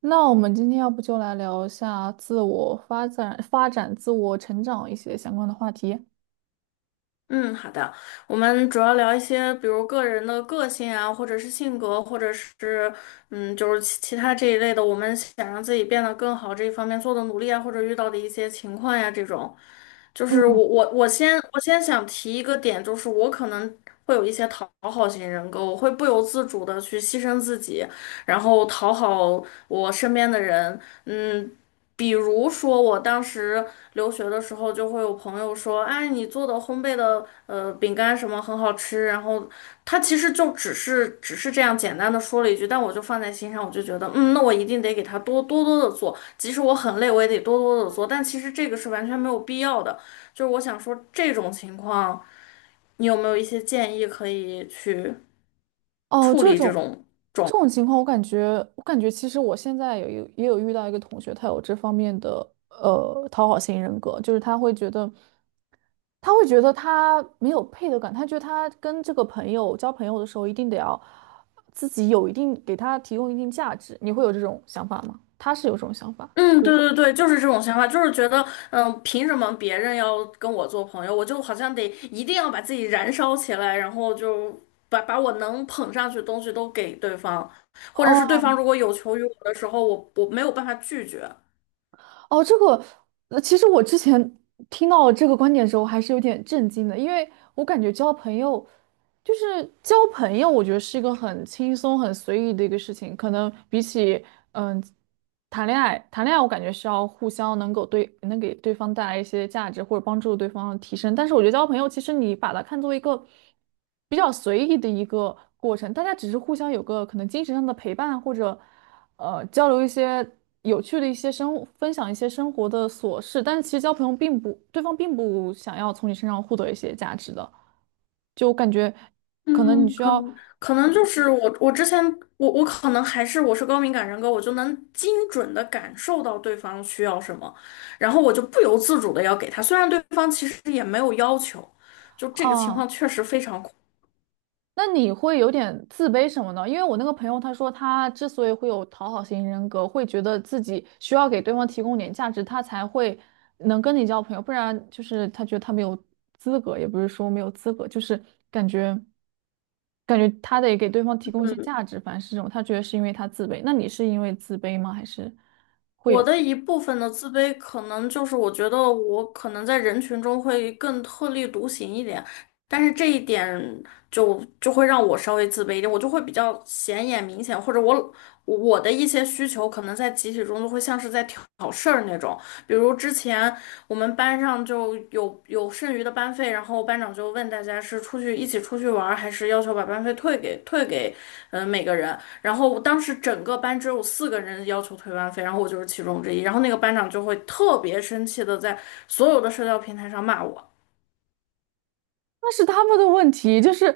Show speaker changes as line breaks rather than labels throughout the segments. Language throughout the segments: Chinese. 那我们今天要不就来聊一下自我发展、发展自我成长一些相关的话题。
嗯，好的。我们主要聊一些，比如个人的个性啊，或者是性格，或者是其他这一类的，我们想让自己变得更好这一方面做的努力啊，或者遇到的一些情况呀，这种。就是
嗯
我我我先我先想提一个点，就是我可能会有一些讨好型人格，我会不由自主的去牺牲自己，然后讨好我身边的人。嗯，比如说我当时留学的时候就会有朋友说，哎，你做的烘焙的饼干什么很好吃，然后他其实就只是这样简单的说了一句，但我就放在心上，我就觉得，嗯，那我一定得给他多多的做，即使我很累，我也得多多的做，但其实这个是完全没有必要的，就是我想说这种情况，你有没有一些建议可以去
哦，
处
这
理这
种
种？
这种情况，我感觉，我感觉其实我现在也有遇到一个同学，他有这方面的讨好型人格，就是他会觉得，他会觉得他没有配得感，他觉得他跟这个朋友交朋友的时候，一定得要自己有一定给他提供一定价值。你会有这种想法吗？他是有这种想法。
嗯，
对，
对对对，就是这种想法，就是觉得，嗯，凭什么别人要跟我做朋友，我就好像得一定要把自己燃烧起来，然后就把我能捧上去的东西都给对方，或者
哦，
是对方如果有求于我的时候，我没有办法拒绝。
哦，这个，其实我之前听到这个观点的时候，还是有点震惊的，因为我感觉交朋友，就是交朋友，我觉得是一个很轻松、很随意的一个事情，可能比起嗯谈恋爱，谈恋爱我感觉是要互相能够能给对方带来一些价值，或者帮助对方提升，但是我觉得交朋友，其实你把它看作一个比较随意的一个过程，大家只是互相有个可能精神上的陪伴，或者。交流一些有趣的一些生，分享一些生活的琐事，但是其实交朋友并不，对方并不想要从你身上获得一些价值的，就感觉可能你
嗯，
需
可
要
能可能就是我，我之前我我可能还是我是高敏感人格，我就能精准的感受到对方需要什么，然后我就不由自主的要给他，虽然对方其实也没有要求，就这个情
啊，
况确实非常。
那你会有点自卑什么呢？因为我那个朋友他说他之所以会有讨好型人格，会觉得自己需要给对方提供点价值，他才会能跟你交朋友，不然就是他觉得他没有资格，也不是说没有资格，就是感觉。感觉他得给对方提供一些
嗯，
价值，反正是这种，他觉得是因为他自卑。那你是因为自卑吗？还是
我的一部分的自卑，可能就是我觉得我可能在人群中会更特立独行一点，但是这一点就会让我稍微自卑一点，我就会比较显眼明显，或者我我的一些需求可能在集体中就会像是在挑事儿那种，比如之前我们班上就有剩余的班费，然后班长就问大家是出去一起出去玩儿还是要求把班费退给每个人。然后我当时整个班只有四个人要求退班费，然后我就是其中之一。然后那个班长就会特别生气的在所有的社交平台上骂我。
那是他们的问题？就是，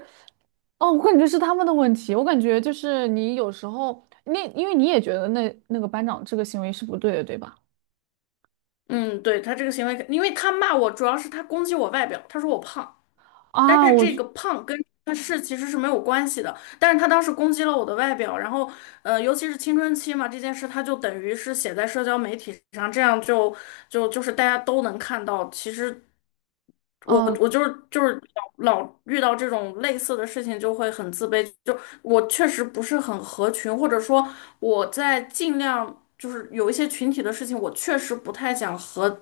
哦，我感觉是他们的问题。我感觉就是你有时候，你因为你也觉得那个班长这个行为是不对的，对吧？
嗯，对，他这个行为，因为他骂我主要是他攻击我外表，他说我胖。但
啊，
是
我
这
就，
个胖跟他其实是没有关系的，但是他当时攻击了我的外表，然后尤其是青春期嘛，这件事他就等于是写在社交媒体上，这样就是大家都能看到。其实我
嗯、
我就是就是老老遇到这种类似的事情就会很自卑，就我确实不是很合群，或者说我在尽量就是有一些群体的事情，我确实不太想和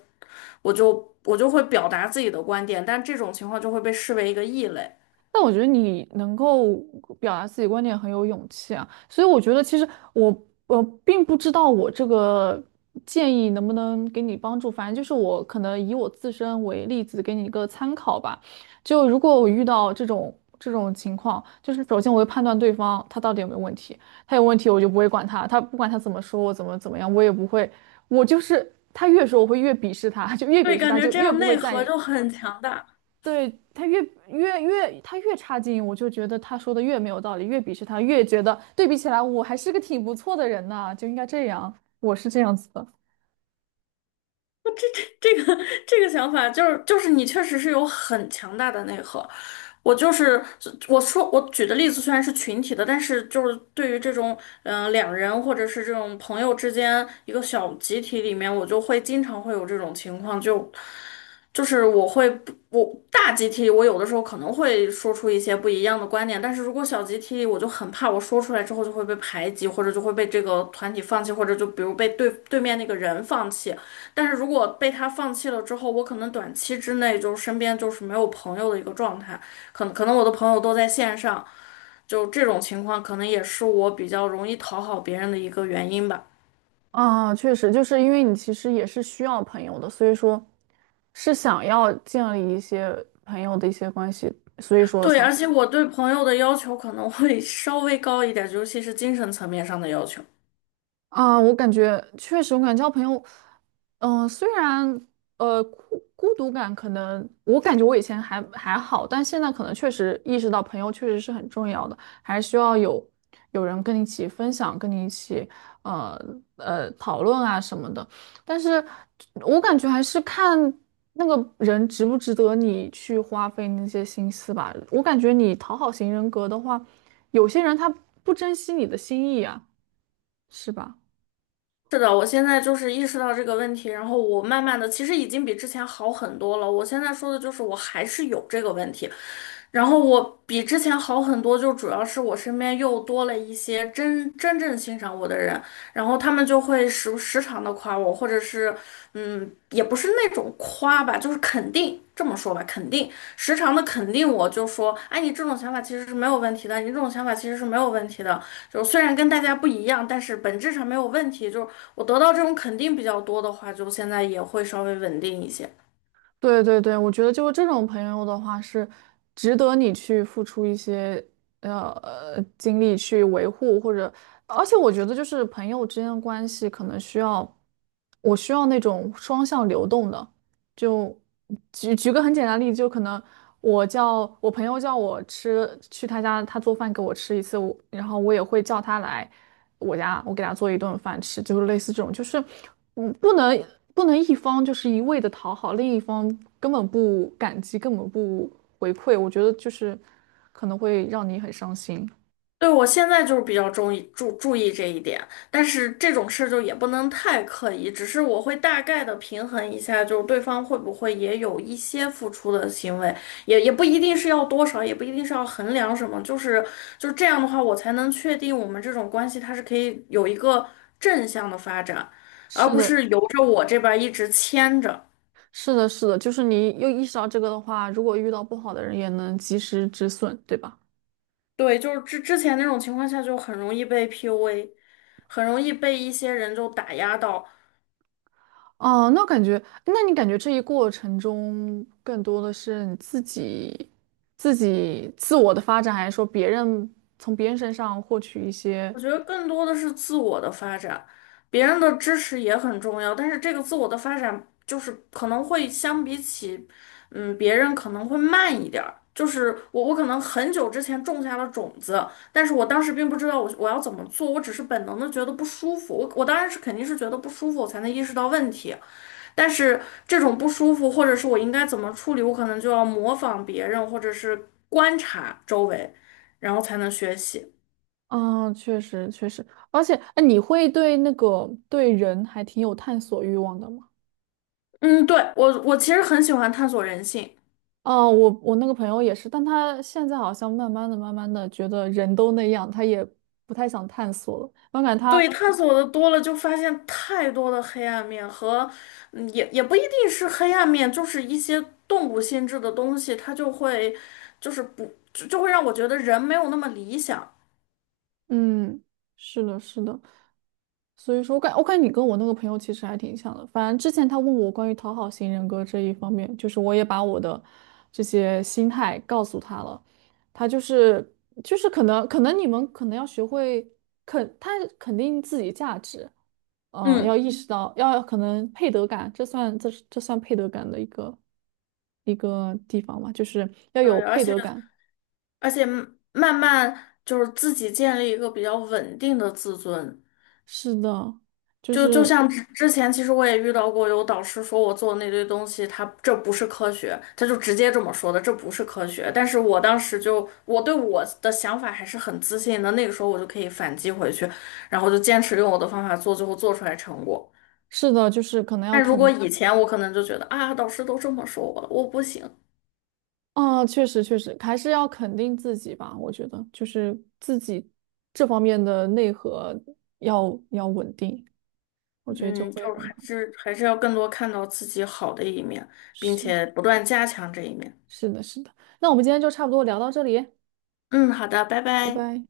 我会表达自己的观点，但这种情况就会被视为一个异类。
但我觉得你能够表达自己观点很有勇气啊，所以我觉得其实我并不知道我这个建议能不能给你帮助，反正就是我可能以我自身为例子给你一个参考吧。就如果我遇到这种情况，就是首先我会判断对方他到底有没有问题，他有问题我就不会管他，他不管他怎么说我怎么样，我也不会，我就是他越说我会越鄙视他，就越
对，
鄙视
感
他
觉
就
这
越
样
不会
内
在
核
意。
就很强大。
对，他越他越差劲，我就觉得他说的越没有道理，越鄙视他，越觉得对比起来我还是个挺不错的人呐，就应该这样，我是这样子的。
这个这个想法就是你确实是有很强大的内核。我就是我说我举的例子虽然是群体的，但是就是对于这种两人或者是这种朋友之间一个小集体里面，我就会经常会有这种情况，就是我会不我大集体，我有的时候可能会说出一些不一样的观点，但是如果小集体，我就很怕我说出来之后就会被排挤，或者就会被这个团体放弃，或者就比如被对面那个人放弃。但是如果被他放弃了之后，我可能短期之内就身边就是没有朋友的一个状态，可能我的朋友都在线上，就这种情况可能也是我比较容易讨好别人的一个原因吧。
啊，确实，就是因为你其实也是需要朋友的，所以说是想要建立一些朋友的一些关系，所以说
对，
才
而且我对朋友的要求可能会稍微高一点，尤其是精神层面上的要求。
啊，我感觉确实，我感觉交朋友，虽然孤独感可能，我感觉我以前还好，但现在可能确实意识到朋友确实是很重要的，还需要有有人跟你一起分享，跟你一起呃讨论啊什么的。但是我感觉还是看那个人值不值得你去花费那些心思吧。我感觉你讨好型人格的话，有些人他不珍惜你的心意啊，是吧？
是的，我现在就是意识到这个问题，然后我慢慢的，其实已经比之前好很多了。我现在说的就是我还是有这个问题，然后我比之前好很多，就主要是我身边又多了一些真正欣赏我的人，然后他们就会时常的夸我，或者是嗯，也不是那种夸吧，就是肯定，这么说吧，肯定，时常的肯定我，就说，哎，你这种想法其实是没有问题的，你这种想法其实是没有问题的，就虽然跟大家不一样，但是本质上没有问题。就是我得到这种肯定比较多的话，就现在也会稍微稳定一些。
对对对，我觉得就是这种朋友的话，是值得你去付出一些精力去维护，或者，而且我觉得就是朋友之间的关系可能需要，我需要那种双向流动的，就举个很简单的例子，就可能我叫我朋友叫我去他家，他做饭给我吃一次，然后我也会叫他来我家，我给他做一顿饭吃，就是类似这种，就是嗯，不能不能一方就是一味的讨好，另一方根本不感激，根本不回馈，我觉得就是可能会让你很伤心。
对，我现在就是比较注意注意这一点，但是这种事就也不能太刻意，只是我会大概的平衡一下，就是对方会不会也有一些付出的行为，也不一定是要多少，也不一定是要衡量什么，就是这样的话，我才能确定我们这种关系它是可以有一个正向的发展，而
是
不
的，
是由着我这边儿一直牵着。
是的，是的，就是你又意识到这个的话，如果遇到不好的人，也能及时止损，对吧？
对，就是之前那种情况下就很容易被 PUA,很容易被一些人就打压到。
哦，那感觉，那你感觉这一过程中更多的是你自己、自己自我的发展，还是说别人从别人身上获取一些？
我觉得更多的是自我的发展，别人的支持也很重要，但是这个自我的发展就是可能会相比起，嗯，别人可能会慢一点儿。就是我，我可能很久之前种下了种子，但是我当时并不知道我要怎么做，我只是本能的觉得不舒服。我当然是肯定是觉得不舒服，我才能意识到问题。但是这种不舒服，或者是我应该怎么处理，我可能就要模仿别人，或者是观察周围，然后才能学习。
嗯，确实确实，而且，哎，你会对对人还挺有探索欲望的吗？
嗯，对，我其实很喜欢探索人性，
哦，我那个朋友也是，但他现在好像慢慢的、慢慢的觉得人都那样，他也不太想探索了。我感觉他
对，探索的多了就发现太多的黑暗面和，嗯也不一定是黑暗面，就是一些动物性质的东西，它就会就是不就就会让我觉得人没有那么理想。
嗯，是的，是的。所以说我感觉你跟我那个朋友其实还挺像的。反正之前他问我关于讨好型人格这一方面，就是我也把我的这些心态告诉他了。他就是可能你们可能要学会肯他肯定自己价值，呃，要
嗯，
意识到要可能配得感，这算配得感的一个一个地方嘛，就是要
对，
有
而
配
且
得感。
而且慢慢就是自己建立一个比较稳定的自尊。
是的，就
就就
是
像之前，其实我也遇到过有导师说我做的那堆东西，他这不是科学，他就直接这么说的，这不是科学。但是我当时就我对我的想法还是很自信的，那个时候我就可以反击回去，然后就坚持用我的方法做，最后做出来成果。
是的，就是可能要
但如果
肯。
以前我可能就觉得啊，导师都这么说我了，我不行。
啊，确实确实，还是要肯定自己吧。我觉得就是自己这方面的内核要稳定，我觉得就
嗯，就
会
是
很
还
好。
是还是要更多看到自己好的一面，并
是的，
且不断加强这一面。
是的，是的。那我们今天就差不多聊到这里，
嗯，好的，拜
拜
拜。
拜。